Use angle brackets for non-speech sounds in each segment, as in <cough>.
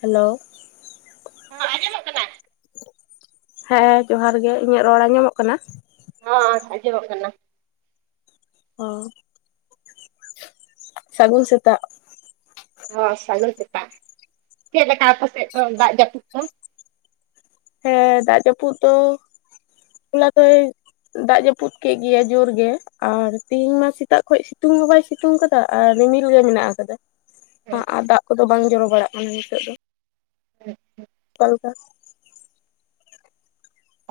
Hello <unintelligible> ᱟᱸᱡᱚᱢᱚᱜ ᱠᱟᱱᱟ ᱦᱮᱸ ᱡᱚᱦᱟᱨ ᱜᱮ ᱤᱧᱟᱹᱜ ᱨᱚᱲ ᱟᱸᱡᱚᱢᱚᱜ ᱠᱟᱱᱟ ᱦᱳᱭ ᱟᱸᱡᱚᱢᱚᱜ ᱠᱟᱱᱟ <unintelligible> ᱥᱟᱹᱜᱩᱱ ᱥᱮᱛᱟᱜ ᱦᱳᱭ ᱥᱟᱜᱩᱱ ᱥᱮᱛᱟᱜ <unintelligible> ᱪᱮᱫ ᱞᱮᱠᱟ ᱟᱯᱮ ᱥᱮᱫ ᱫᱚ ᱫᱟᱜ ᱡᱟᱹᱯᱩᱫ <unintelligible> ᱦᱮᱸ ᱫᱟᱜ ᱡᱟᱹᱯᱩᱫ ᱫᱚ <unintelligible> ᱦᱚᱞᱟ ᱫᱚᱭ ᱫᱟᱜ ᱡᱟᱹᱯᱩᱫ ᱠᱮᱫ ᱜᱮᱭᱟᱭ ᱡᱳᱨ ᱜᱮ ᱟᱨ ᱛᱤᱦᱤᱧ ᱢᱟ ᱥᱮᱛᱟᱜ ᱠᱷᱚᱭ ᱥᱤᱛᱩᱝ <unintelligible> ᱵᱟᱭ ᱥᱤᱛᱩᱝ ᱥᱤᱛᱩᱝ ᱠᱟᱫᱟ ᱟᱨ ᱨᱤᱢᱤᱞ ᱜᱮ ᱢᱮᱱᱟᱜ ᱟᱠᱟᱫᱟ ᱟᱨ ᱫᱟᱜ ᱠᱚᱫᱚ ᱵᱟᱝ ᱡᱚᱨᱚ ᱵᱟᱲᱟᱜ ᱠᱟᱱᱟ ᱱᱤᱛᱚᱜ ᱫᱚ ᱟᱪᱪᱷᱟ <unintelligible> ᱚᱠᱟ ᱞᱮᱠᱟ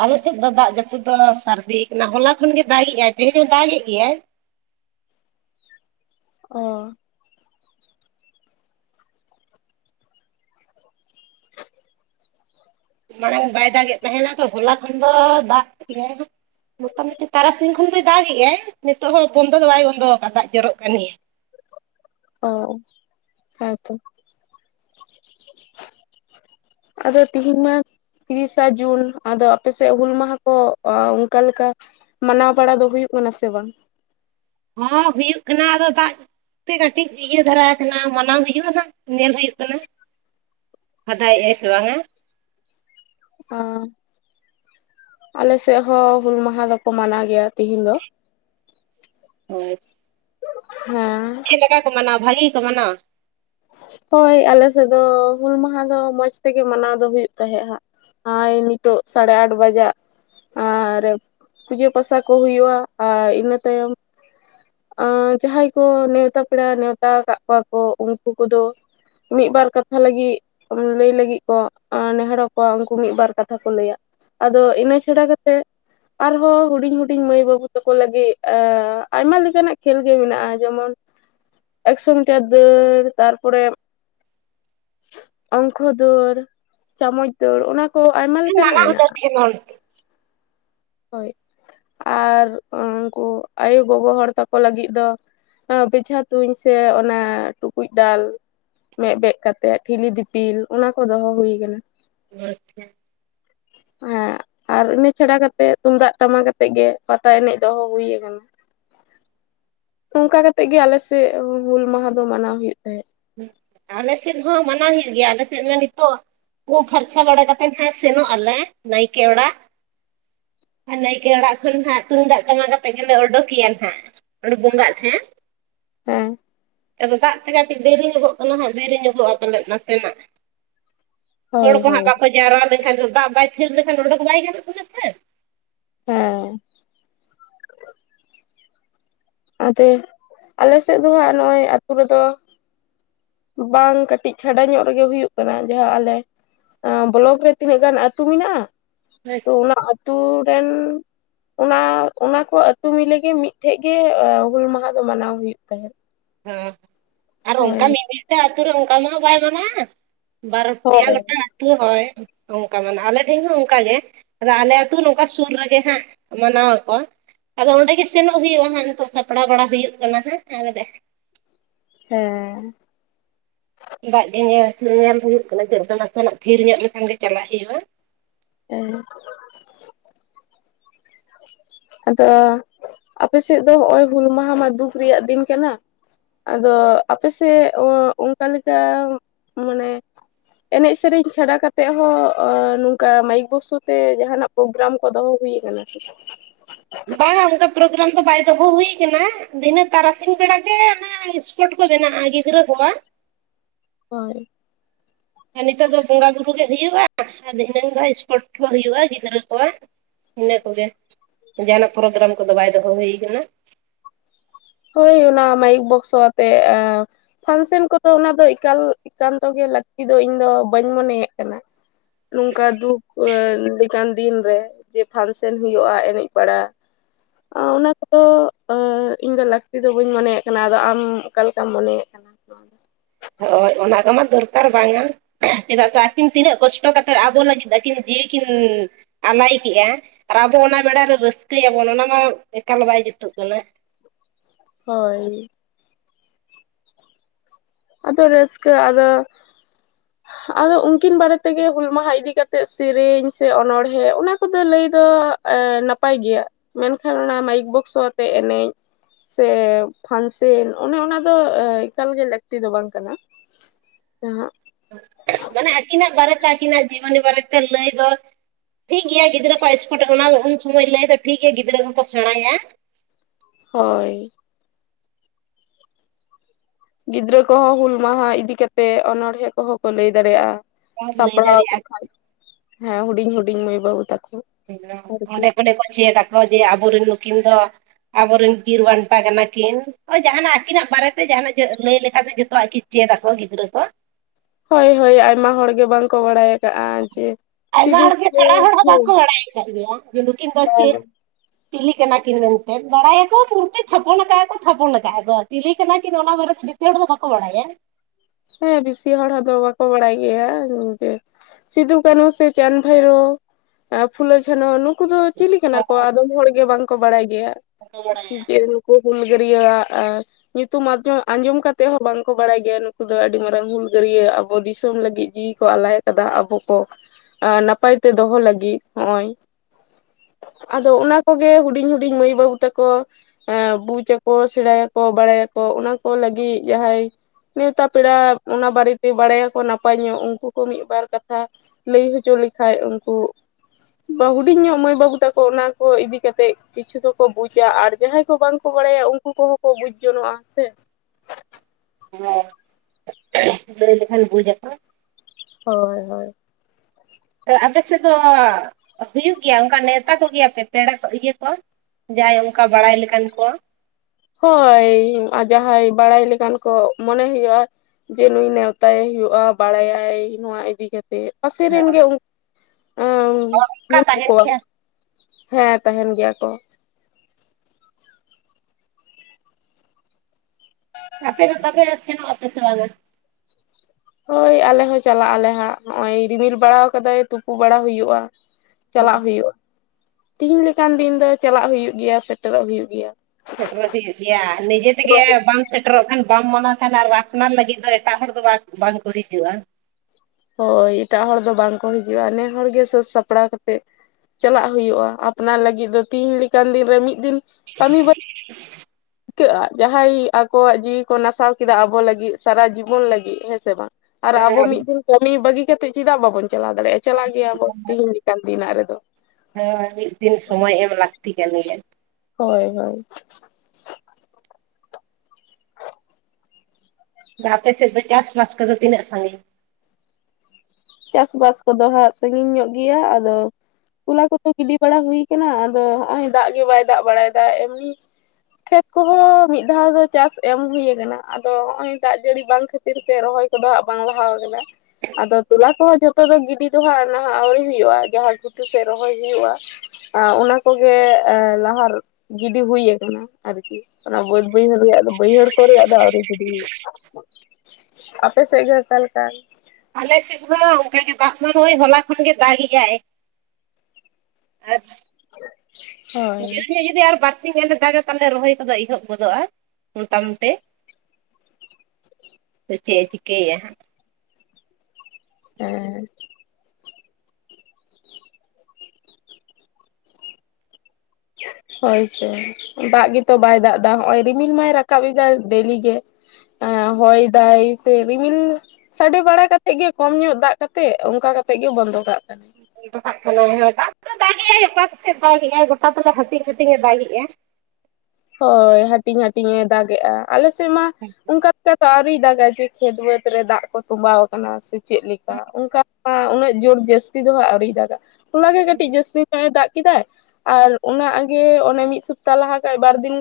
ᱟᱞᱮ ᱥᱮᱫ ᱫᱚ ᱫᱟᱜ ᱡᱟᱯᱩᱫ ᱫᱚ ᱥᱟᱨᱫᱤ ᱠᱟᱱᱟ, ᱦᱚᱞᱟ ᱠᱷᱚᱱ ᱜᱮ ᱫᱟᱜ ᱮᱫᱟᱭ ᱛᱮᱦᱚᱧ ᱦᱚ ᱫᱟᱜ ᱮᱫ ᱜᱮᱭᱟᱭ ᱚ ᱢᱟᱲᱟᱝ ᱵᱟᱭ ᱫᱟᱜ ᱮᱫ ᱛᱟᱦᱮᱱᱟ ᱛᱚ ᱦᱚᱞᱟ ᱠᱷᱚᱱ ᱫᱚ ᱫᱟᱜ <unintelligible> ᱢᱚᱴᱟᱢᱩᱴᱤ ᱛᱟᱨᱟᱥᱤᱧ ᱠᱷᱚᱱ ᱫᱚᱭ ᱫᱟᱜ ᱮᱭᱟᱭ ᱱᱤᱛᱚᱜ ᱦᱚᱸ ᱵᱚᱱᱫᱚ ᱫᱚ ᱵᱟᱭ ᱵᱚᱱᱫᱚ ᱟᱠᱟᱫ ᱫᱟᱜ ᱡᱚᱨᱚᱜ ᱠᱟᱱ ᱜᱮᱭᱟ ᱾ ᱚ <unintelligible> ᱦᱮᱸ ᱛᱚ <unintelligible> ᱟᱫᱚ ᱛᱮᱦᱮᱧ ᱢᱟ ᱛᱤᱨᱤᱥᱟ ᱡᱩᱱ ᱟᱫᱚ ᱟᱯᱮᱥᱮᱫ ᱦᱩᱞ ᱢᱟᱦᱟ ᱠᱚ ᱚᱱᱠᱟ ᱞᱮᱠᱟ ᱢᱟᱱᱟᱣ ᱵᱟᱲᱟᱣ ᱫᱚ ᱦᱩᱭᱩᱜ ᱠᱟᱱᱟ ᱥᱮ ᱵᱟᱝ? ᱦᱚᱸ ᱦᱩᱭᱩᱜ ᱠᱟᱱᱟ ᱟᱫᱚ ᱫᱟᱜ ᱛᱮ ᱠᱟᱹᱴᱤᱡ ᱤᱭᱟᱹ ᱫᱷᱟᱨᱟ ᱟᱠᱟᱱᱟ ᱢᱟᱱᱟᱣ ᱦᱩᱭᱩᱜᱼᱟ ᱱᱟᱦᱟᱜ ᱧᱮᱞ ᱦᱩᱭᱩᱜ ᱠᱟᱱᱟ ᱥᱟᱫᱟᱭ ᱮᱫᱟ ᱥᱮ ᱵᱟᱝ-ᱟ ᱦᱚᱸ <unintelligible> ᱟᱞᱮ ᱥᱮᱫ ᱦᱚᱸ ᱦᱩᱞ ᱢᱟᱦᱟ ᱫᱚᱠᱚ ᱢᱟᱱᱟᱣ ᱜᱮᱭᱟ ᱛᱤᱦᱤᱧ ᱫᱚ ᱦᱳᱭ ᱦᱮᱸ ᱪᱮᱜ ᱞᱮᱠᱟ ᱠᱚ ᱢᱟᱱᱟᱣᱟ ᱵᱷᱟᱹᱜᱤ ᱜᱮᱠᱚ ᱢᱟᱱᱟᱣᱟ ᱦᱳᱭ ᱟᱞᱮ ᱥᱮᱫ ᱫᱚ ᱦᱩᱞ ᱢᱟᱦᱟ ᱫᱚ ᱢᱚᱸᱡᱽ ᱛᱮᱜᱮ ᱢᱟᱱᱟᱣ ᱫᱚ ᱦᱩᱭᱩᱜ ᱛᱟᱦᱮᱸᱫ-ᱟ ᱦᱟᱸᱜ ᱦᱚᱭ ᱱᱤᱛᱩᱴᱚᱜ ᱥᱟᱲᱮ ᱟᱴ ᱵᱟᱡᱟᱜ ᱟᱨ ᱯᱩᱡᱟᱹ ᱯᱟᱥᱟ ᱠᱚ ᱦᱩᱭᱩᱜᱼᱟ ᱟᱨ ᱤᱱᱟᱹ ᱛᱟᱭᱚᱢ ᱡᱟᱦᱟᱸᱭ ᱠᱚ ᱱᱮᱣᱛᱟ ᱯᱮᱲᱟ ᱱᱮᱣᱟᱛᱟ ᱟᱠᱟᱫ ᱠᱚᱣᱟ ᱠᱚ ᱩᱱᱠᱩ ᱠᱚᱫᱚ ᱢᱤᱫᱵᱟᱨ ᱠᱟᱛᱷᱟ ᱞᱟᱹᱜᱤᱫ ᱞᱟᱹᱭ ᱞᱟᱹᱜᱤᱫ ᱠᱚ ᱱᱮᱦᱚᱨ ᱟᱠᱚᱣᱟ ᱩᱱᱠᱩ ᱢᱤᱫᱵᱟᱨ ᱠᱟᱛᱷᱟ ᱠᱚ ᱞᱟᱹᱭᱟ ᱟᱫᱚ ᱤᱱᱟᱹ ᱪᱷᱟᱰᱟ ᱠᱟᱛᱮᱫ ᱟᱨᱦᱚᱸ ᱦᱩᱰᱤᱧ ᱦᱩᱰᱤᱧ ᱢᱟᱹᱭ ᱵᱟᱹᱵᱩ ᱛᱟᱠᱚ ᱞᱟᱹᱜᱤᱫ ᱟᱭᱢᱟ ᱞᱮᱠᱟᱱᱟᱜ ᱠᱷᱮᱞ ᱜᱮ ᱢᱮᱱᱟᱜ-ᱟ ᱡᱮᱢᱚᱱ ᱮᱠᱥᱚ ᱢᱤᱴᱟᱨ ᱫᱟᱹᱲ ᱛᱟᱨᱯᱚᱨ ᱛᱟᱨᱯᱚᱨᱮ <unintelligible> ᱚᱝᱠᱚ ᱫᱟᱹᱲ <unintelligible> ᱪᱟᱢᱚᱪ ᱫᱟᱹᱲ ᱚᱱᱟ ᱠᱚ ᱟᱭᱢᱟ ᱞᱮᱠᱟᱱᱟᱜ ᱱᱟᱱᱟ ᱦᱩᱱᱟᱹᱨ ᱢᱮᱱᱟᱜ-ᱟ ᱴᱷᱮᱱ ᱦᱳᱭ <unintelligible> ᱟᱨ ᱩᱱᱠᱩ ᱟᱭᱳ ᱜᱚᱜᱚ ᱦᱚᱲ ᱛᱟᱠᱚ ᱞᱟᱹᱜᱤᱫ ᱫᱚ ᱵᱮᱡᱷᱟ ᱛᱩᱧ ᱥᱮ ᱚᱱᱟ ᱴᱩᱠᱩᱡ ᱫᱟᱞ ᱢᱮᱸᱫ ᱵᱮᱫ ᱠᱟᱛᱮᱜ ᱴᱷᱤᱞᱤ ᱫᱤᱯᱤᱞ ᱚᱱᱟ ᱠᱚ ᱫᱚᱦᱚ ᱦᱩᱭ ᱟᱠᱟᱱᱟ <unintelligible> ᱦᱮᱸ <unintelligible> ᱟᱨ ᱤᱱᱟᱹ ᱪᱷᱟᱲᱟ ᱠᱟᱛᱮᱫ ᱛᱩᱢᱫᱟᱜ ᱴᱟᱢᱟᱠ ᱠᱟᱛᱮᱜ ᱜᱮ ᱯᱟᱛᱟ ᱮᱱᱮᱡ ᱫᱚᱦᱚ ᱦᱩᱭᱩ ᱟᱠᱟᱱᱟ ᱱᱚᱝᱠᱟ ᱠᱟᱛᱮᱜ ᱜᱮ ᱟᱞᱮᱥᱮᱫ ᱦᱩᱞ ᱢᱟᱦᱟ ᱫᱚ ᱢᱟᱱᱟᱣ ᱦᱩᱭᱩᱜ ᱛᱟᱦᱮᱸᱫ <unintelligible> ᱟᱞᱮ ᱥᱮᱫ ᱦᱚᱸ ᱢᱟᱱᱟᱣ ᱦᱩᱭᱩᱜ ᱜᱮᱭᱟ ᱟᱞᱮ ᱥᱮᱫ ᱫᱚ ᱱᱤᱛᱚᱜ ᱩᱢ ᱯᱷᱟᱨᱪᱟ ᱵᱟᱲᱟ ᱠᱟᱛᱮᱫ ᱦᱟᱸᱜ ᱥᱮᱱᱚᱜ ᱟᱞᱮ ᱱᱟᱭᱠᱮ ᱚᱲᱟᱜ᱾ ᱟᱨ ᱱᱟᱭᱠᱮ ᱚᱲᱟᱜ ᱠᱷᱚᱱ ᱦᱟᱸᱜ ᱛᱩᱢᱫᱟᱜ ᱴᱟᱢᱟᱠ ᱟᱛᱮᱜ ᱜᱮᱞᱮ ᱚᱰᱚᱠᱮᱭᱟ ᱱᱟᱦᱟᱜ ᱚᱱᱟ ᱵᱚᱸᱜᱟᱜ ᱴᱷᱮᱱ ᱦᱮᱸ ᱟᱫᱚ ᱫᱟᱜ ᱛᱮᱜᱮ ᱠᱟᱹᱴᱤᱡ ᱫᱮᱨᱤᱧᱚᱜᱚᱜ ᱠᱟᱱᱟ ᱦᱟᱸᱜ ᱫᱮᱨᱤ ᱧᱚᱜᱚᱜᱼᱟ ᱯᱟᱞᱮᱫ ᱱᱟᱥᱮᱱᱟᱜ <unintelligible> ᱦᱚᱲ ᱦᱳᱭ ᱠᱚᱱᱦᱟᱸᱜ ᱦᱳᱭ ᱵᱟᱠᱚ ᱡᱟᱣᱨᱟ ᱞᱮᱱᱠᱷᱟᱱ ᱫᱟᱜ ᱵᱟᱭ ᱛᱷᱤᱨ ᱞᱮᱠᱷᱟᱱ ᱚᱸᱰᱚᱠ ᱵᱟᱭ ᱜᱟᱱᱚᱜ ᱠᱟᱱᱟ ᱥᱮ ᱦᱮᱸ ᱟᱫᱚ ᱟᱞᱮᱥᱮᱫ ᱫᱚ ᱦᱟᱸᱜ ᱱᱚᱜᱼᱚᱭ ᱟᱛᱩ ᱨᱮᱫᱚ ᱵᱟᱝ ᱠᱟᱹᱴᱤᱡ ᱪᱷᱟᱰᱟ ᱧᱚᱜ ᱨᱮᱜᱮ ᱦᱩᱭᱩᱜ ᱠᱟᱱᱟ ᱡᱟᱦᱟᱸ ᱟᱞᱮ ᱵᱞᱚᱠ ᱨᱮ ᱛᱤᱱᱟᱹᱜ ᱜᱟᱱ ᱟᱛᱩ ᱢᱮᱱᱟᱜ-ᱟ ᱦᱮᱸ <inaudible> ᱚᱱᱟ ᱟᱛᱩ ᱨᱮᱱ ᱚᱱᱟ ᱚᱱᱟᱠᱚ ᱟᱛᱩ ᱢᱤᱞᱮᱜᱮ ᱢᱤᱫᱴᱷᱮᱡ ᱜᱮ ᱦᱩᱞ ᱢᱟᱦᱟ ᱫᱚ ᱢᱟᱱᱟᱣ ᱦᱩᱭᱩᱜ ᱛᱟᱦᱮᱸᱫ ᱦᱮᱸ ᱟᱨ ᱚᱱᱠᱟ ᱦᱳᱭ ᱢᱤᱫᱢᱤᱫᱴᱟ ᱟᱛᱩ ᱨᱮ ᱚᱱᱠᱟ ᱢᱟ ᱵᱟᱭ ᱢᱟᱱᱟ-ᱟ ᱵᱟᱨ ᱯᱮᱭᱟ ᱦᱳᱭ ᱜᱚᱴᱟ ᱟᱛᱩ ᱦᱳᱭ ᱚᱱᱠᱟ ᱢᱟᱱᱮ ᱟᱞᱮ ᱴᱷᱮᱱ ᱦᱚᱸ ᱚᱱᱠᱟ ᱜᱮ ᱛᱚᱵᱮ ᱟᱞᱮ ᱟᱹᱛᱩ ᱱᱚᱝᱠᱟ ᱥᱩᱨ ᱨᱮᱜᱮ ᱦᱟᱸᱜ ᱢᱟᱱᱟᱣᱟᱠᱚ ᱟᱫᱚ ᱚᱸᱰᱮ ᱜᱮ ᱥᱮᱱᱚᱜ ᱦᱩᱭᱩᱜᱼᱟ ᱦᱟᱸᱜ ᱱᱤᱛᱚᱜ ᱥᱟᱯᱲᱟᱣ ᱵᱟᱲᱟ ᱦᱩᱭᱩᱜ ᱠᱟᱱᱟ ᱦᱟᱸᱜ ᱛᱟᱨᱵᱟᱫᱮ ᱦᱮᱸ ᱫᱟᱜ ᱜᱮ ᱧᱮᱞ, ᱧᱮᱞ ᱦᱩᱭᱩᱜ ᱠᱟᱱᱟ ᱪᱮᱫ ᱞᱮᱠᱟ ᱱᱟᱥᱮᱱᱟᱜ ᱛᱷᱤᱨ ᱧᱚᱜ ᱞᱮᱠᱷᱟᱱ ᱜᱮ ᱪᱟᱞᱟᱜ ᱦᱩᱭᱩᱜ-ᱟ ᱾ <inaudible> ᱟᱫᱚ ᱟᱯᱮᱥᱮᱫ ᱫᱚ ᱦᱚᱜ-ᱚᱭ ᱦᱩᱞ ᱢᱟᱦᱟ ᱢᱟ ᱫᱩᱠ ᱨᱮᱭᱟᱜ ᱫᱤᱱ ᱠᱟᱱᱟ ᱟᱫᱚ ᱟᱯᱮ ᱥᱮᱫ ᱳ ᱚᱱᱠᱟ ᱞᱮᱠᱟ ᱢᱟᱱᱮ ᱮᱱᱮᱡ ᱥᱮᱨᱮᱧ ᱪᱷᱟᱰᱟ ᱠᱟᱛᱮ ᱦᱚᱸ ᱱᱚᱝᱠᱟ ᱢᱟᱭᱤᱠ ᱵᱚᱥ ᱠᱚᱛᱮ ᱡᱟᱦᱟᱱᱟᱜ ᱯᱨᱳᱜᱨᱟᱢ ᱠᱚ ᱫᱚᱦᱚ ᱦᱩᱭ ᱠᱟᱱᱟ ᱵᱟᱝ ᱚᱱᱠᱟ ᱯᱨᱳᱜᱨᱟᱢ ᱫᱚ ᱵᱟᱭ ᱫᱚᱦᱚ ᱦᱩᱭᱩᱭ ᱟᱠᱟᱱᱟ ᱫᱤᱱᱟᱹᱜ ᱛᱟᱨᱟᱥᱤᱧ ᱵᱮᱲᱟ ᱜᱮ ᱚᱱᱟ ᱪᱮᱫ ᱠᱚ ᱵᱮᱱᱟᱜ-ᱟ ᱜᱤᱫᱽᱨᱟᱹ ᱠᱚᱣᱟᱜ ᱦᱳᱭ ᱟᱨ ᱱᱤᱛᱚᱜ ᱫᱚ ᱵᱚᱸᱜᱟ ᱵᱩᱨᱩ ᱜᱮ ᱦᱩᱭᱩᱜ-ᱟ ᱟᱨ ᱫᱷᱤᱱᱟᱹᱝ ᱫᱚ ᱥᱯᱴ ᱦᱚᱸ ᱦᱩᱭᱩᱜ-ᱟ ᱜᱤᱫᱽᱨᱟᱹ ᱠᱚᱣᱟᱜ ᱤᱱᱟᱹ ᱠᱚᱜᱮ ᱡᱟᱦᱟᱱᱟᱜ ᱯᱨᱳᱜᱨᱟᱢ ᱠᱚᱫᱚ ᱵᱟᱭ ᱫᱚᱦᱚ ᱦᱩᱭ ᱠᱟᱱᱟ ᱦᱳᱭ ᱚᱱᱟ ᱢᱟᱭᱤᱠ ᱵᱚᱠᱥᱚ ᱟᱛᱮ ᱟᱸ ᱯᱷᱟᱱᱥᱮᱱ ᱠᱚᱫᱚ ᱚᱱᱟ ᱫᱚ ᱮᱠᱟᱞ ᱮᱠᱟᱱᱛᱚ ᱜᱮ ᱞᱟᱹᱠᱛᱤ ᱫᱚ ᱤᱧ ᱫᱚ ᱵᱟᱹᱧ ᱢᱚᱱᱮᱭᱮᱫ ᱠᱟᱱᱟ ᱱᱚᱝᱠᱟ ᱫᱩᱠ ᱞᱮᱠᱟᱱ ᱫᱤᱱᱨᱮ ᱡᱮ ᱯᱷᱟᱱᱥᱮᱱ ᱦᱩᱭᱩᱜ-ᱟ ᱮᱱᱮᱡ ᱵᱟᱲᱟ ᱚᱱᱟ ᱠᱚᱫᱚ ᱤᱧ ᱤᱧ ᱫᱚ ᱞᱟᱹᱠ ᱡᱟᱹᱥᱛᱤ ᱫᱚ ᱵᱟᱹᱧ ᱢᱚᱱᱮᱭᱮᱫ ᱠᱟᱱᱟ ᱟᱫᱚ ᱟᱢ ᱚᱠᱟ ᱞᱮᱠᱟᱢ ᱢᱚᱱᱮᱫ ᱠᱟᱱᱟ ᱾ ᱦᱳᱭ ᱚᱱᱟ ᱠᱚᱢᱟ ᱫᱚᱨᱠᱟᱨ ᱵᱟᱝᱟ ᱾ ᱪᱮᱫᱟᱜ ᱥᱮ ᱟᱹᱠᱤᱱ ᱛᱤᱱᱟᱹᱜ ᱠᱚᱥᱴᱚ ᱠᱟᱛᱮᱫ ᱟᱵᱚ ᱞᱟᱹᱜᱤᱫ ᱟᱹᱠᱤᱱ ᱡᱤᱣᱤ ᱠᱤᱱ ᱟᱞᱟᱭ ᱠᱮᱜ-ᱟ ᱟᱨ ᱟᱵᱚ ᱚᱱᱟ ᱵᱮᱲᱟᱨᱮ ᱨᱟᱹᱥᱠᱟᱹᱭᱟᱵᱚᱱ ᱚᱱᱟ ᱢᱟ ᱮᱠᱟᱞ ᱵᱟᱭ ᱡᱩᱛᱩᱜ ᱠᱟᱱᱟ ᱦᱳᱭ ᱟᱫᱚ ᱨᱟᱹᱥᱠᱟᱹ ᱟᱫᱚ <inaudible> ᱟᱫᱚ ᱩᱱᱠᱤᱱ ᱵᱟᱨᱮ ᱛᱮᱜᱮ ᱦᱩᱞ ᱢᱟᱦᱟ ᱤᱫᱤ ᱠᱟᱛᱮᱜ ᱥᱮᱨᱮᱧ ᱥᱮ ᱚᱱᱚᱲᱦᱮ ᱚᱱᱟ ᱠᱚᱫᱚ ᱞᱟᱹᱭ ᱫᱚ ᱱᱟᱯᱟᱭ ᱜᱮᱭᱟ ᱢᱮᱱᱠᱷᱟᱱ ᱚᱱᱟ ᱢᱟᱭᱤᱠ ᱵᱚᱠᱥᱚ ᱟᱛᱮ ᱮᱱᱮᱡ ᱥᱮ ᱯᱷᱟᱱᱥᱮᱱ ᱚᱱᱮ ᱚᱱᱟ ᱫᱚ ᱮᱠᱟᱞ ᱜᱮ ᱞᱟᱹᱠᱛᱤ ᱫᱚ ᱵᱟᱝ ᱠᱟᱱᱟ ᱢᱟᱱᱮ ᱟᱹᱠᱤᱱᱟᱜ ᱵᱟᱨᱮᱛᱮ ᱟᱹᱠᱤᱱᱟᱜ ᱡᱤᱵᱚᱱᱤ ᱵᱟᱨᱮᱛᱮ ᱞᱟᱹᱭ ᱫᱚ ᱴᱷᱤᱠ ᱜᱮᱭᱟ ᱜᱤᱫᱽᱨᱟᱹ ᱠᱚ ᱥᱠᱯᱟᱴ ᱚᱱᱟ ᱩᱱ ᱥᱚᱢᱚᱭ ᱞᱟᱹᱭᱫᱚ ᱴᱷᱤᱠ ᱜᱮᱭᱟ ᱜᱤᱫᱽᱨᱟᱹ ᱠᱚᱠᱚ ᱥᱮᱬᱟᱭᱟ ᱦᱳᱭ ᱜᱤᱫᱽᱨᱟᱹ ᱠᱚᱦᱚᱸ ᱦᱩᱞ ᱢᱟᱦᱟ ᱤᱫᱤ ᱠᱟᱛᱮᱫ ᱚᱱᱚᱲ ᱦᱮᱸ ᱠᱚᱦᱚᱸ ᱠᱚ ᱞᱟᱹᱭ ᱫᱟᱲᱤᱭᱟᱜᱼᱟ ᱾ ᱞᱟᱹᱭ ᱥᱟᱯᱲᱟᱣᱠᱚ ᱫᱟᱲᱮᱭᱟᱜᱼᱟ ᱠᱷᱟᱱᱡ ᱦᱮᱸ ᱦᱩᱰᱤᱧ ᱦᱩᱰᱤᱧ ᱢᱟᱹᱭ ᱵᱟᱹᱵᱩ ᱛᱟᱠᱚ ᱾ ᱚᱸᱰᱮ ᱠᱷᱚᱱ ᱠᱚ ᱪᱷ <inaudible> ᱫᱟᱠᱚ ᱡᱮ ᱟᱵᱚᱨᱮᱱ ᱱᱩᱠᱤᱱ ᱫᱚ ᱟᱵᱚᱨᱮᱱ ᱵᱤᱨᱵᱟᱱᱴᱟᱜ ᱠᱟᱱᱟ ᱠᱟᱱᱟ ᱠᱤᱱ ᱦᱳᱭ ᱡᱟᱦᱟᱱᱟᱜ ᱟᱹᱠᱤᱱᱟᱜ ᱵᱟᱨᱮᱛᱮ ᱡᱟᱦᱱᱟᱜ ᱞᱟᱹᱭ ᱞᱮᱠᱷᱟᱡ ᱡᱚᱛᱚᱣᱟᱜ ᱠᱤᱱ ᱪᱮᱫ ᱟᱠᱚ ᱜᱤᱫᱽᱨᱟᱹ ᱠᱚ ᱦᱳᱭ ᱦᱳᱭ ᱟᱭᱢᱟ ᱦᱚᱲ ᱜᱮ ᱵᱟᱝ ᱠᱚ ᱵᱟᱲᱟᱭᱟ ᱾ ᱟᱭᱢᱟ ᱦᱚᱲᱜᱮ ᱥᱮᱬᱟ ᱦᱚᱲ ᱦᱚᱸ ᱵᱟᱠᱚ ᱵᱟᱲᱟᱭ ᱟᱠᱟᱫ ᱜᱮᱭᱟ ᱡᱮ ᱫᱚ ᱠᱤᱱ ᱫᱚ ᱪᱮᱫ ᱪᱤᱞᱤ ᱠᱟᱱᱟ ᱠᱤᱱ ᱢᱮᱱᱛᱮ ᱵᱟᱲᱟᱭᱟᱠᱚ ᱢᱩᱨᱛᱤ ᱛᱷᱟᱯᱚᱱ ᱠᱟᱫᱼᱟ ᱠᱚ ᱛᱷᱟᱯᱚᱱ ᱟᱠᱟᱼᱟ ᱠᱚ ᱪᱤᱞᱤ ᱠᱟᱱᱟ ᱠᱤᱱ ᱚᱱᱟ ᱵᱟᱨᱮ ᱪᱮᱫ ᱦᱚᱸ ᱵᱟᱠᱚ ᱵᱟᱲᱟᱟᱭᱟ ᱾ ᱦᱮᱸ ᱵᱮᱥᱤ ᱦᱚᱲ ᱦᱚᱸᱫᱚ ᱵᱟᱠᱚ ᱵᱟᱲᱟᱭ ᱜᱮᱭᱟ <unintelligible> ᱥᱤᱫᱩ ᱠᱟᱹᱱᱩ ᱥᱮ ᱪᱟᱸᱫᱽ ᱵᱷᱟᱭᱨᱳ ᱯᱷᱩᱞᱳ ᱪᱷᱟᱱᱚ ᱱᱩᱠᱩ ᱩᱱᱠᱩ ᱫᱚ ᱪᱤᱞᱤ ᱠᱟᱱᱟ ᱠᱚ ᱵᱟᱠᱚ ᱟᱫᱚᱢ ᱦᱚᱲ ᱜᱮ ᱵᱟᱝᱠᱚ ᱵᱟᱲᱟᱭ ᱜᱮᱭᱟ ᱵᱟᱲᱟᱭᱟ ᱡᱮ ᱱᱩᱠᱩ ᱦᱩᱞᱜᱟᱹᱨᱭᱟᱹ ᱟᱨ ᱧᱩᱛᱩᱢ ᱟᱸᱡᱚᱢ ᱠᱟᱛᱮᱛ ᱦᱚᱸ ᱵᱟᱝᱠᱚ ᱵᱟᱲᱟᱭ ᱜᱮᱭᱟ ᱩᱱᱠᱩ ᱫᱚ ᱟᱹᱰᱤ ᱢᱟᱨᱟᱝ ᱦᱩᱞᱜᱟᱹᱨᱭᱟᱹ ᱟᱵᱚ ᱫᱤᱥᱚᱢ ᱞᱟᱹᱜᱤᱫ ᱡᱤᱣᱤ ᱠᱚ ᱟᱞᱟᱭ ᱟᱠᱟᱫᱟ ᱟᱵᱚ ᱠᱚ ᱱᱟᱯᱟᱭ ᱛᱮ ᱫᱚᱦᱚ ᱞᱟᱹᱜᱤᱫ ᱦᱚᱜ ᱱᱚ-ᱚᱭ ᱟᱫᱚ ᱚᱱᱟᱠᱚᱜᱮ ᱦᱩᱰᱤᱧ ᱦᱩᱰᱤᱧ ᱢᱟᱹᱭ ᱵᱟᱹᱵᱩ ᱛᱮᱠᱚ ᱦᱩᱸ ᱵᱩᱡ ᱟᱠᱚ ᱥᱮᱬᱟᱭᱟᱠᱚ ᱵᱟᱲᱟᱭᱟᱠᱚ ᱚᱱᱟ ᱠᱚ ᱞᱟᱹᱜᱤᱫ ᱡᱟᱦᱟᱸᱭ ᱱᱮᱣᱛᱟ ᱯᱮᱲᱟ ᱚᱱᱟ ᱵᱟᱨᱮᱛᱮ ᱵᱟᱲᱟᱭᱟᱠᱚ ᱱᱟᱯᱟᱭ ᱧᱚᱜ ᱩᱱᱠᱩ ᱠᱚ ᱢᱤᱫᱵᱟᱨ ᱠᱟᱛᱷᱟ ᱞᱟᱹᱭ ᱦᱚᱪᱚ ᱞᱮᱠᱷᱟᱡ ᱩᱱᱠᱩ ᱵᱟ ᱦᱩᱰᱤᱧ ᱧᱚᱜ ᱢᱟᱹᱭ ᱵᱟᱹᱵᱩ ᱛᱟᱠᱚ ᱚᱱᱟ ᱠᱚ ᱤᱫᱤ ᱠᱟᱛᱮᱜ ᱠᱤᱪᱷᱩ ᱫᱚᱠᱚ ᱵᱩᱡᱟ ᱟᱨ ᱡᱟᱦᱟᱸᱭ ᱠᱚ ᱵᱟᱝ ᱵᱟᱠᱚ ᱵᱟᱲᱟᱭᱟ ᱩᱱᱠᱩ ᱠᱚᱦᱚᱸ ᱠᱚ ᱵᱩᱡᱽ ᱡᱚᱱᱚᱜᱼᱟ ᱥᱮ ᱦᱮ ᱞᱟᱹᱭ ᱞᱮᱠᱷᱟᱱ ᱵᱩᱡ ᱟᱠᱚ ᱦᱳᱭ ᱦᱳᱭ ᱟᱯᱮ ᱥᱮᱫ ᱫᱚ ᱦᱩᱭᱩᱜ ᱜᱮᱭᱟ ᱚᱱᱠᱟ ᱱᱮᱣᱛᱟ ᱠᱚᱜᱮᱭᱟᱯᱮ ᱯᱮᱲᱟ ᱠᱚ ᱤᱭᱟᱹ ᱠᱚ ᱡᱟᱦᱟᱸᱭ ᱚᱱᱠᱟ ᱵᱟᱲᱟᱭ ᱞᱮᱠᱟᱱ ᱠᱚ ᱦᱳᱭ ᱟᱨ ᱡᱟᱦᱟᱸᱭ ᱵᱟᱲᱟᱭ ᱞᱮᱠᱟᱱ ᱠᱚ ᱢᱚᱱᱮ ᱦᱩᱭᱩᱜᱼᱟ ᱡᱮ ᱱᱩᱭ ᱱᱮᱣᱛᱟᱭ ᱦᱩᱭᱩᱜᱼᱟ ᱵᱟᱲᱟᱭᱟᱭ ᱱᱚᱣᱟ ᱤᱫᱤᱠᱟ ᱠᱟᱛᱮᱜ ᱯᱟᱥᱮᱨᱮ ᱨᱮᱱ ᱦᱮᱸ ᱜᱮ ᱚᱱᱠᱟ ᱢᱮᱱᱟᱜ ᱛᱟᱦᱮᱱ ᱠᱚᱣᱟ ᱜᱮᱭᱟ ᱦᱮᱸ ᱛᱟᱦᱮᱱ ᱜᱮᱭᱟ ᱠᱚ ᱟᱯᱮ ᱫᱚ ᱛᱚᱵᱮ ᱥᱮᱱᱚᱜ ᱟᱯᱮᱥᱮ ᱵᱟᱝᱟ ᱦᱳᱭ ᱟᱞᱮ ᱦᱚᱸ ᱪᱟᱞᱟᱜ ᱟᱞᱮ ᱦᱟᱸᱜ ᱱᱚᱜ ᱚᱭ ᱨᱤᱢᱤᱞ ᱵᱟᱲᱟ ᱟᱠᱟᱫᱟᱭ ᱛᱩᱯᱩ ᱵᱟᱲᱟ ᱦᱩᱭᱩᱜᱼᱟ ᱪᱟᱞᱟᱜ ᱦᱩᱭᱩᱜᱼᱟ ᱛᱤᱦᱤᱧ ᱞᱮᱠᱟᱱ ᱫᱤᱱ ᱫᱚ ᱪᱟᱞᱟᱜ ᱦᱩᱭᱩᱜ ᱜᱮᱭᱟ ᱥᱮᱴᱮᱨᱚᱜ ᱦᱩᱭᱩᱜ ᱜᱮᱭᱟ ᱥᱮᱴᱮᱨ ᱦᱩᱭᱩᱜ ᱜᱮᱭᱟ ᱱᱤᱡᱮ ᱛᱮᱜᱮ ᱦᱳᱭ ᱵᱟᱝ ᱥᱮᱴᱮᱨᱚᱜ ᱠᱷᱟᱱ ᱵᱟᱢ ᱢᱟᱱᱟ ᱠᱷᱟᱱ ᱟᱨ ᱟᱯᱱᱟᱨ ᱞᱟᱹᱜᱤᱫ ᱫᱚ ᱮᱴᱟᱜ ᱦᱚᱲ ᱫᱚ ᱵᱟᱝᱠᱚ ᱦᱤᱡᱩᱜᱼᱟ ᱦᱳᱭ ᱮᱴᱟᱜ ᱦᱚᱲ ᱫᱚ ᱵᱟᱝ ᱠᱚ ᱦᱤᱡᱩᱜᱼᱟ ᱱᱚᱱᱮ ᱦᱚᱲᱜᱮ ᱥᱟᱹᱛ ᱥᱟᱯᱲᱟᱣ ᱠᱟᱛᱮ ᱪᱟᱞᱟᱜ ᱦᱩᱭᱩᱜᱼᱟ ᱟᱯᱱᱟᱨ ᱞᱟᱹᱜᱤᱫ ᱫᱚ ᱛᱤᱦᱤᱧ ᱞᱮᱠᱟᱱ ᱫᱤᱱᱨᱮ ᱢᱤᱫ ᱫᱤᱱ ᱠᱟᱹᱢᱤ ᱵᱟᱝ ᱟᱹᱠᱟᱹᱜᱼᱟ ᱡᱟᱦᱟᱸᱭ ᱟᱠᱚᱣᱟᱜ ᱡᱤᱣᱤ ᱠᱚ ᱱᱟᱥᱟᱣ ᱠᱮᱫᱟ ᱟᱵᱚ ᱞᱟᱹᱜᱤᱫ ᱥᱟᱨᱟ ᱡᱤᱵᱚᱱ ᱞᱟᱹᱜᱤᱫ ᱦᱮᱸᱥᱮ ᱵᱟᱝ ᱟᱨ ᱛᱚᱵᱮ ᱟᱵᱚ ᱫᱚ ᱢᱤᱫ ᱫᱤᱱ ᱠᱟᱹᱢᱤ ᱵᱟᱹᱜᱤ ᱠᱟᱛᱮ ᱪᱮᱫᱟᱜ ᱵᱟᱵᱚᱱ ᱪᱟᱞᱟᱣ ᱫᱟᱲᱮᱭᱟᱜᱼᱟ ᱪᱟᱞᱟᱜ ᱜᱮᱭᱟ ᱵᱚᱱ ᱛᱮᱦᱤᱧ ᱞᱮᱠᱟᱱ ᱫᱤᱱᱟᱜ ᱨᱮᱫᱚ ᱦᱮᱸ ᱢᱤᱫ ᱫᱤᱱ ᱥᱚᱢᱚᱭ ᱮᱢ ᱞᱟᱹᱠᱛᱤ ᱠᱟᱱ ᱜᱮᱭᱟ ᱦᱳᱭ ᱦᱳᱭ ᱟᱨ ᱟᱯᱮ ᱥᱮᱫ ᱫᱚ ᱪᱟᱥᱵᱟᱥ ᱠᱚᱫᱚ ᱛᱤᱱᱟᱹᱜ ᱥᱟᱺᱜᱤᱧ ᱪᱟᱥᱵᱟᱥ ᱠᱚᱫᱚ ᱦᱟᱸᱜ ᱥᱟᱺᱜᱤᱧ ᱧᱚᱜ ᱜᱮᱭᱟ ᱟᱫᱚ ᱛᱚᱞᱟ ᱠᱚᱫᱚ ᱜᱤᱰᱤ ᱵᱟᱲᱟ ᱦᱩᱭ ᱠᱟᱱᱟ ᱟᱫᱚ <unintelligible> ᱫᱟᱜ ᱜᱮ ᱵᱟᱭ ᱫᱟᱜ ᱵᱟᱲᱟᱭᱮᱫᱟ ᱮᱢᱱᱤ ᱠᱷᱮᱛ ᱠᱚᱦᱚᱸ ᱢᱤᱫ ᱫᱷᱟᱣ ᱫᱚ ᱪᱟᱥ ᱮᱢ ᱦᱩᱭᱩ ᱠᱟᱱᱟ ᱟᱫᱚ ᱱᱚᱜ ᱚᱭ ᱫᱟᱜ ᱡᱟᱹᱲᱤ ᱵᱟᱝ ᱠᱷᱟᱹ ᱠᱷᱟᱹᱛᱤᱨ ᱛᱮ ᱨᱚᱦᱚᱭ ᱠᱚᱫᱚ ᱦᱟᱸᱜ ᱵᱟᱝ ᱞᱟᱦᱟᱣ ᱠᱟᱱᱟ ᱟᱫᱚ ᱛᱚᱞᱟ ᱠᱚᱦᱚᱸ ᱡᱚᱛᱚ ᱫᱚ ᱜᱤᱰᱤ ᱫᱚ ᱦᱟᱸ ᱱᱟᱦᱟᱜ ᱟᱹᱣᱨᱤ ᱦᱩᱭᱩᱜᱼᱟ ᱡᱟᱦᱟᱸ ᱜᱷᱩᱴᱩ ᱥᱮᱫ ᱨᱚᱦᱚᱭ ᱦᱩᱭᱩᱜᱼᱟ ᱚᱱᱟ ᱠᱚᱜᱮ ᱞᱟᱦᱟᱨ ᱜᱤᱰᱤ ᱦᱩᱭ ᱠᱟᱱᱟ ᱟᱨᱠᱤ ᱚᱱᱟ ᱵᱟᱹᱫᱽ ᱵᱟᱹᱭᱦᱟᱹᱲ ᱨᱮᱭᱟᱜ ᱫᱚ ᱵᱟᱹᱭᱦᱟᱹᱲ ᱠᱚᱨᱮ ᱭᱟᱜ ᱫᱚ ᱟᱹᱣᱨᱤ ᱜᱤᱰᱤ ᱦᱩᱭᱩᱜ ᱼᱟ ᱟᱯᱮ ᱥᱮᱫ ᱜᱮ ᱚᱠᱟ ᱞᱮᱠᱟ ᱟᱞᱮ ᱥᱮᱫ ᱦᱚᱸ ᱚᱱᱠᱟᱜᱮ ᱫᱟᱜ ᱢᱟ ᱱᱚᱜᱼᱚᱭ ᱦᱚᱞᱟ ᱠᱷᱚᱱᱜᱮ ᱫᱟᱜᱮᱜᱟᱭ <unintelligible> ᱦᱳᱭ ᱡᱩᱨ ᱜᱮ ᱡᱩᱫᱤ ᱟᱨ ᱵᱟᱨ <unintelligible> ᱥᱤᱧ ᱧᱤᱫᱟᱹ ᱫᱟᱜᱟ ᱛᱟᱞᱮ ᱨᱚᱦᱚᱭ ᱠᱚᱫᱚ ᱮᱦᱚᱵ ᱜᱚᱫᱚᱜᱼᱟ ᱢᱚᱴᱟᱢᱩᱴᱤ ᱥᱮ ᱪᱮ ᱪᱤᱠᱭᱟ ᱦᱟᱜ <unintelligible> ᱦᱳᱭ ᱛᱚ ᱫᱟᱜ ᱜᱮᱛᱚ ᱵᱟᱭ ᱫᱟᱜ ᱫᱟ ᱦᱚᱜᱼᱚᱭ ᱨᱤᱢᱤᱞ ᱢᱟᱭ ᱨᱟᱠᱟᱵ ᱫᱟ ᱰᱮᱞᱤᱜᱮ ᱦᱮᱸ ᱦᱚᱭ ᱫᱟᱭ ᱥᱮ ᱨᱤᱢᱤᱞ ᱥᱟᱰᱮ ᱵᱟᱲᱟ ᱠᱟᱛᱮᱫ ᱜᱮ ᱠᱚᱢ ᱧᱚᱜ ᱫᱟᱜ ᱠᱟᱛᱮᱫ ᱚᱱᱠᱟ ᱠᱟᱛᱮᱫ ᱜᱮ ᱵᱚᱱᱫᱚ ᱠᱟᱜ ᱠᱟᱱᱟ ᱫᱟᱜ ᱠᱟᱱᱟ ᱫᱟᱜ ᱫᱚ ᱫᱟᱜ ᱟᱭ ᱚᱠᱟ ᱠᱚᱥᱮᱫ ᱫᱟᱜ ᱜᱟᱭ ᱜᱚᱴᱟ ᱛᱚᱞᱮ ᱦᱟᱹᱴᱤᱧ ᱦᱟᱹᱴᱤᱧᱮ ᱫᱟᱜᱮᱜᱼᱟ ᱦᱳᱭ ᱦᱟᱹᱴᱤᱧ ᱦᱟᱹᱴᱤᱧᱮ ᱫᱟᱜ ᱮᱼᱟ ᱟᱞᱮᱥᱮᱫ ᱢᱟ ᱴᱷᱤᱠ ᱜᱮ <unintelligible> ᱟᱹᱣᱨᱤ ᱫᱟᱜᱟᱭ ᱡᱮ ᱠᱷᱮᱛ ᱵᱟᱹᱫᱽ ᱨᱮ ᱫᱟᱜ ᱠᱚ ᱛᱚᱸᱵᱟᱣ ᱟᱠᱟᱱᱟ ᱥᱮ ᱪᱮᱫ ᱞᱮᱠᱟ ᱚᱱᱠᱟ ᱩᱱᱟᱹᱜ ᱡᱳᱨ ᱡᱟᱹᱥᱛᱤ ᱫᱚ ᱦᱟᱸᱜ ᱟᱹᱣᱨᱤ ᱫᱟᱜᱟ ᱚᱱᱟ ᱜᱮ ᱠᱟᱹᱴᱤᱡ ᱡᱟᱹᱥᱛᱤ ᱫᱚ ᱫᱟᱜ ᱠᱮᱫᱟᱭ ᱟᱨ ᱚᱱᱟ ᱟᱜᱮ ᱚᱱᱮ ᱢᱤᱫ ᱥᱚᱯᱛᱟ ᱞᱟᱦᱟ ᱠᱷᱟᱡ ᱵᱟᱨ ᱫᱤᱱ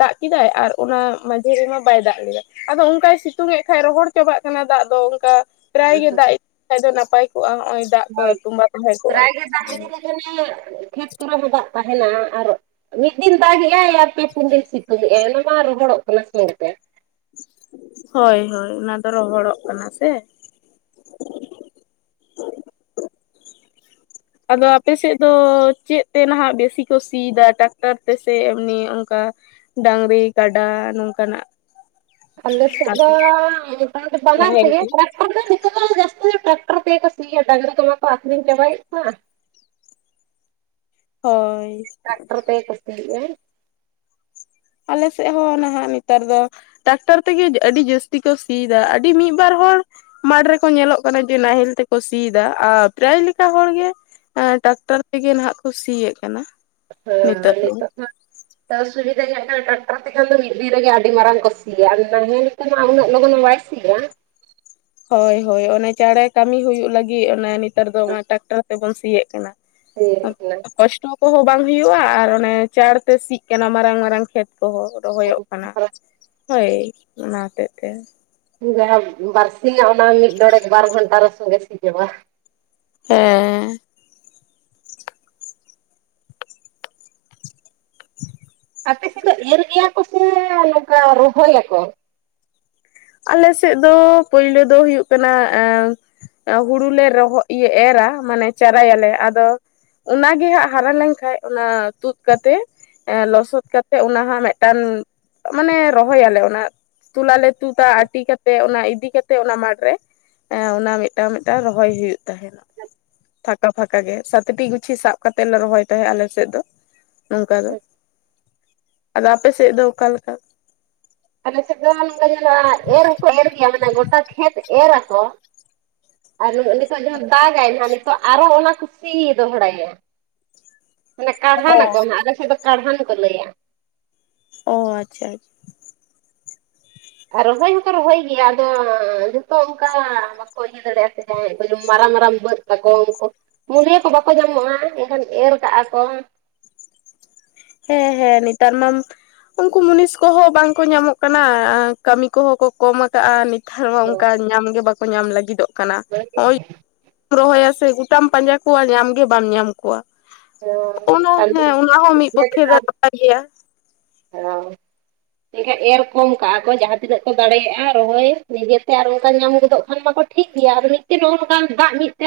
ᱫᱟᱜ ᱠᱮᱫᱟᱭ ᱟᱨ ᱚᱱᱟ ᱢᱟᱡᱷᱮ ᱨᱮᱢᱟ ᱵᱟᱭ ᱫᱟᱜ ᱞᱮᱫᱟ ᱟᱫᱚ ᱚᱱᱠᱟᱭ ᱥᱤᱛᱩᱝ ᱮ ᱠᱷᱟᱡ ᱨᱚᱦᱚᱲ ᱪᱟᱵᱟᱜ ᱠᱟᱱᱟ ᱫᱟᱜ ᱫᱚ ᱚᱱᱠᱟ ᱯᱨᱟᱭ ᱜᱮ ᱫᱟᱜ ᱤᱫᱤ ᱞᱮ ᱠᱷᱟᱱ ᱫᱚ ᱱᱟᱯᱟᱭ ᱠᱚᱜᱼᱟ᱾ ᱱᱚᱜᱼᱚᱭ ᱫᱟᱜ ᱠᱚ ᱛᱚᱢᱵᱟ ᱛᱟᱦᱮᱸ ᱠᱚᱜᱼᱟ ᱟᱱᱮ ᱠᱷᱮᱛ ᱠᱚᱨᱮ ᱦᱚᱸ ᱫᱟᱜ ᱛᱟᱦᱮᱱᱟ᱾ ᱟᱨ ᱢᱤᱫ ᱫᱤᱱ ᱫᱟᱜ ᱮ ᱟᱭ ᱟᱨ ᱯᱮ ᱯᱩᱱ ᱫᱤᱱ ᱥᱤᱛᱩᱝᱮᱜᱼ ᱟᱭ ᱚᱱᱟ ᱢᱟ ᱨᱚᱦᱚᱲᱚᱜ ᱠᱟᱱᱟ ᱥᱮᱸ ᱦᱳᱭ ᱦᱳᱭ ᱚᱱᱟ ᱫᱚ ᱨᱚᱦᱚᱲᱚᱜ ᱠᱟᱱᱟ ᱥᱮ ᱟᱫᱚ ᱟᱯᱮ ᱥᱮᱫ ᱫᱚ ᱪᱮᱫ ᱛᱮ ᱱᱟᱦᱟᱜ ᱵᱮᱥᱤ ᱠᱚ ᱥᱤᱭ ᱫᱟ, ᱴᱟᱠᱴᱟᱨ ᱛᱮ ᱥᱮ ᱮᱢᱱᱤ ᱚᱱᱠᱟ ᱰᱟᱝᱨᱤ ᱠᱟᱰᱟ ᱱᱚᱝᱠᱟᱱᱟᱜ ᱟᱞᱮᱥ ᱫᱚ ᱵᱟᱱᱟᱨ ᱛᱮ ᱜᱮ ᱴᱮᱠᱴᱟᱨ ᱫᱟ ᱫᱤᱠᱩ ᱡᱟᱹᱥᱛᱤ ᱴᱮᱠᱴᱟᱨ ᱛᱮᱜᱮ ᱠᱚ ᱥᱤᱭᱟ ᱰᱟᱹᱝᱨᱤ ᱡᱚᱢᱟ ᱠᱚ ᱟᱠᱷᱨᱤᱧ ᱪᱟᱵᱟᱭᱮᱜ ᱠᱚᱣᱟ᱾ ᱦᱳᱭ ᱴᱮᱠᱴᱟᱨ ᱛᱮᱜᱮ ᱠᱚ ᱥᱤᱭᱟ ᱟᱞᱮ ᱥᱮᱫ ᱦᱚᱸ ᱱᱟᱦᱟᱜ ᱱᱮᱛᱟᱨ ᱫᱚ ᱴᱨᱟᱠᱴᱟᱨ ᱛᱮᱜᱮ ᱟᱹᱰᱤ ᱡᱟᱹᱥᱛᱤ ᱠᱚ ᱥᱤᱭᱟ ᱫᱟ᱾ ᱟᱹᱰᱤ ᱢᱤᱫᱵᱟᱨ ᱦᱚᱲ ᱢᱟᱴᱷ ᱨᱮᱠᱚ ᱧᱮᱞᱚᱜ ᱠᱟᱱᱟ ᱡᱮ ᱱᱟᱦᱮᱞ ᱛᱮᱠᱚ ᱥᱤᱭᱟ ᱫᱟ ᱟᱨ ᱯᱨᱟᱭ ᱞᱮᱠᱟ ᱦᱚᱲ ᱜᱮ ᱴᱟᱠᱴᱟᱨ ᱛᱮᱜᱮ ᱱᱟᱦᱟᱜ ᱠᱚ ᱥᱤᱭᱮᱫ ᱠᱟᱱᱟ᱾ ᱱᱤᱛᱚᱜ ᱫᱚ <unintelligible> ᱛᱚ ᱥᱩᱵᱤᱫᱟ ᱱᱚᱜ ᱱᱟ ᱴᱟᱠᱴᱟᱨ ᱛᱮ ᱠᱷᱟᱱ ᱫᱚ ᱢᱤᱫ ᱫᱤᱱ ᱨᱮᱜᱮ ᱟᱹᱰᱤ ᱢᱟᱨᱟᱝ ᱠᱚᱥᱤᱭᱟ᱾ ᱟᱫᱚ ᱱᱟᱦᱮᱞ ᱱᱟᱦᱮᱞ ᱢᱟ ᱩᱱᱟᱹᱜ ᱞᱚᱜᱚᱱ ᱵᱟᱭ ᱥᱤᱭᱟ ᱦᱳᱭ ᱦᱳᱭ ᱚᱱᱮ ᱪᱟᱲᱮ ᱠᱟᱹᱢᱤ ᱦᱳᱭᱳᱜ ᱞᱟᱹᱜᱤᱫ ᱚᱱᱮ ᱱᱮᱛᱟᱨ ᱫᱚ ᱴᱟᱠᱴᱟᱨ ᱛᱮᱵᱚᱱ ᱥᱤᱭᱮᱫ ᱠᱟᱱᱟ᱾ <unintelligible> ᱴᱚ ᱠᱚᱦᱚᱸ ᱵᱟᱝ ᱦᱩᱭᱩᱜᱼᱟ ᱟᱨ ᱚᱱᱮ ᱪᱟᱲ ᱛᱮ ᱥᱤᱜ ᱠᱟᱱᱟ ᱢᱟᱨᱟᱝ ᱢᱟᱨᱟᱝ ᱠᱷᱮᱛ ᱠᱚᱦᱚᱸ ᱨᱚᱦᱚᱭᱚᱜ ᱠᱟᱱᱟ᱾ ᱦᱳᱭ ᱚᱱᱟ ᱦᱚᱛᱮᱫ ᱛᱮ ᱡᱟᱦᱟᱸ ᱵᱟᱨᱥᱤᱭᱟ ᱚᱱᱟ ᱢᱤᱫ ᱰᱚᱲᱮᱠ ᱵᱟᱨ ᱜᱷᱚᱱᱴᱟ ᱨᱮ <unintelligible> ᱦᱮᱸ ᱟᱯᱮ ᱥᱮᱫ ᱫᱚ ᱮᱨ ᱜᱮᱭᱟ ᱠᱚ ᱥᱮ ᱱᱚᱝᱠᱟ ᱨᱚᱦᱚᱭ ᱟᱠᱚ ᱟᱞᱮ ᱥᱮᱫ ᱫᱚ ᱯᱳᱭᱞᱳ ᱫᱚ ᱦᱩᱭᱩᱜ ᱠᱟᱱᱟ ᱦᱩᱲᱩ ᱞᱮ ᱨᱚᱦᱟ ᱮᱨᱟ ᱢᱟᱱᱮ ᱪᱟᱨᱟᱭᱟᱞᱮ ᱟᱫᱚ ᱚᱱᱟᱜᱮ ᱦᱟᱸᱜ ᱦᱟᱨᱟ ᱞᱮᱱᱠᱷᱟᱡ ᱚᱱᱟ ᱛᱩᱫ ᱠᱟᱛᱮᱜ ᱞᱚᱥᱚᱫ ᱠᱟᱛᱮᱜ ᱚᱱᱟ ᱦᱟᱸᱜ ᱢᱤᱫᱴᱟᱝ ᱢᱟᱱᱮ ᱨᱚᱦᱚᱭᱟᱞᱮ ᱚᱱᱟ ᱛᱩᱞᱟᱞᱮ ᱛᱩᱫᱟ ᱟᱹᱴᱤ ᱠᱟᱛᱮᱜ ᱚᱱᱟ ᱤᱫᱤ ᱠᱟᱛᱮᱜ ᱚᱱᱟ ᱢᱟᱴᱷ ᱨᱮ ᱚᱱᱟ ᱢᱤᱫᱴᱟᱝ ᱢᱤᱫᱴᱟᱝ ᱨᱚᱦᱚᱭ ᱦᱩᱭᱩᱜ ᱛᱟᱦᱮᱱᱟ ᱯᱷᱟᱸᱠᱟ ᱯᱷᱟᱸᱠᱟ ᱜᱮ ᱥᱟᱛᱴᱤ ᱜᱩᱪᱷᱤ ᱥᱟᱵ ᱠᱟᱛᱮ ᱞᱮ ᱨᱚᱦᱚᱭ ᱛᱟᱦᱮᱸᱫ ᱟᱞᱮᱥᱮᱫ ᱫᱚ ᱱᱚᱝᱠᱟ ᱫᱚ ᱟᱫᱚ ᱟᱯᱮ ᱥᱮᱫ ᱫᱚ ᱚᱠᱟ ᱞᱮᱠᱟ? ᱟᱞᱮ ᱥᱮᱫ ᱫᱚ ᱱᱚᱝᱠᱟ ᱡᱮᱱᱚ ᱮᱨ ᱦᱚᱸᱠᱚ ᱮᱨ ᱜᱮᱭᱟ ᱢᱟᱱᱮ ᱜᱚᱴᱟ ᱠᱷᱮᱛ ᱮᱨ ᱟᱠᱚ <inaudible> ᱟᱨ ᱱᱤᱛᱚᱜ ᱡᱮᱢᱚᱱ ᱫᱟᱜᱟᱭ ᱱᱟᱦᱟᱜ ᱱᱤᱛᱚᱜ ᱟᱨᱚ ᱚᱱᱟ ᱠᱚ ᱥᱤ ᱫᱚᱦᱲᱟᱭᱟ ᱢᱟᱱᱮ ᱚ ᱠᱟᱲᱦᱟᱱᱟᱠᱚ ᱦᱟᱸᱜ ᱟᱞᱮ ᱥᱮᱫ ᱫᱚ ᱠᱟᱲᱦᱟᱱ ᱠᱚ ᱞᱟᱹᱭᱟ ᱚ ᱟᱪᱪᱷᱟ ᱨᱚᱦᱚᱭ ᱦᱚᱠᱚ ᱨᱚᱦᱚᱭ ᱜᱮᱭᱟ ᱟᱫᱚ ᱡᱚᱛᱚ ᱚᱱᱠᱟ ᱵᱟᱠᱚ ᱤᱭᱟᱹ ᱫᱟᱲᱮᱭᱟᱜᱼᱟ ᱥᱮ ᱢᱟᱨᱟᱝ ᱢᱟᱨᱟᱝ ᱵᱟᱹᱫᱽ ᱛᱟᱠᱚ ᱩᱱᱠᱩ <unintelligible> ᱠᱚ ᱵᱟᱠᱚ ᱧᱟᱢᱚᱜᱼᱟ ᱮᱱᱠᱷᱟᱱ ᱮᱨ ᱠᱟᱜᱟ ᱠᱚ ᱦᱮᱸ ᱦᱮᱸ ᱱᱮᱛᱟᱨ ᱢᱟᱢ ᱩᱱᱠᱩ ᱢᱩᱱᱤᱥ ᱠᱚᱦᱚᱸ ᱵᱟᱝᱠᱚ ᱧᱟᱢᱚᱜ ᱠᱟᱱᱟ᱾ ᱠᱟᱹᱢᱤ ᱠᱚᱦᱚᱸ ᱠᱚ ᱠᱚᱢ ᱟᱠᱟᱜᱼᱟ ᱱᱤᱛ ᱚᱱᱠᱟ ᱧᱟᱢ ᱜᱮ ᱵᱟᱠᱚ ᱧᱟᱢ ᱞᱟᱹᱜᱤᱫᱚᱜ ᱠᱟᱱᱟ᱾ ᱦᱚᱜᱼᱚᱭ ᱨᱚᱦᱚᱭᱟ ᱥᱮ ᱜᱚᱴᱟᱢ ᱯᱟᱸᱡᱟ ᱠᱚᱣᱟ ᱧᱟᱢ ᱜᱮ ᱵᱟᱢ ᱧᱟᱢ ᱠᱚᱣᱟ᱾ ᱚᱱᱟ ᱦᱮᱸ ᱚᱱᱟ ᱦᱚᱸ ᱢᱤᱫ ᱯᱚᱠᱠᱷᱮ ᱫᱚ ᱱᱟᱯᱟᱭ ᱜᱮᱭᱟ᱾ ᱦᱮᱸ ᱛᱤᱱᱟᱹᱜ ᱮᱨ ᱠᱚᱢ ᱠᱟᱜᱼᱟ ᱠᱚ ᱡᱟᱦᱟᱸ ᱛᱤᱱᱟᱹᱜ ᱠᱚ ᱫᱟᱲᱮᱭᱟᱜᱼᱟ ᱨᱚᱦᱚᱭ ᱱᱤᱡᱮ ᱛᱮ ᱟᱨ ᱚᱱᱠᱟ ᱧᱟᱢ ᱜᱚᱫᱚᱜ ᱠᱷᱟᱱ ᱢᱟᱠᱚ ᱴᱷᱤᱠ ᱜᱮᱭᱟ ᱟᱫᱚ ᱢᱤᱫᱴᱟᱝ ᱱᱚᱜ ᱱᱚᱝᱠᱟ ᱫᱟᱜ ᱢᱤᱫ ᱛᱮ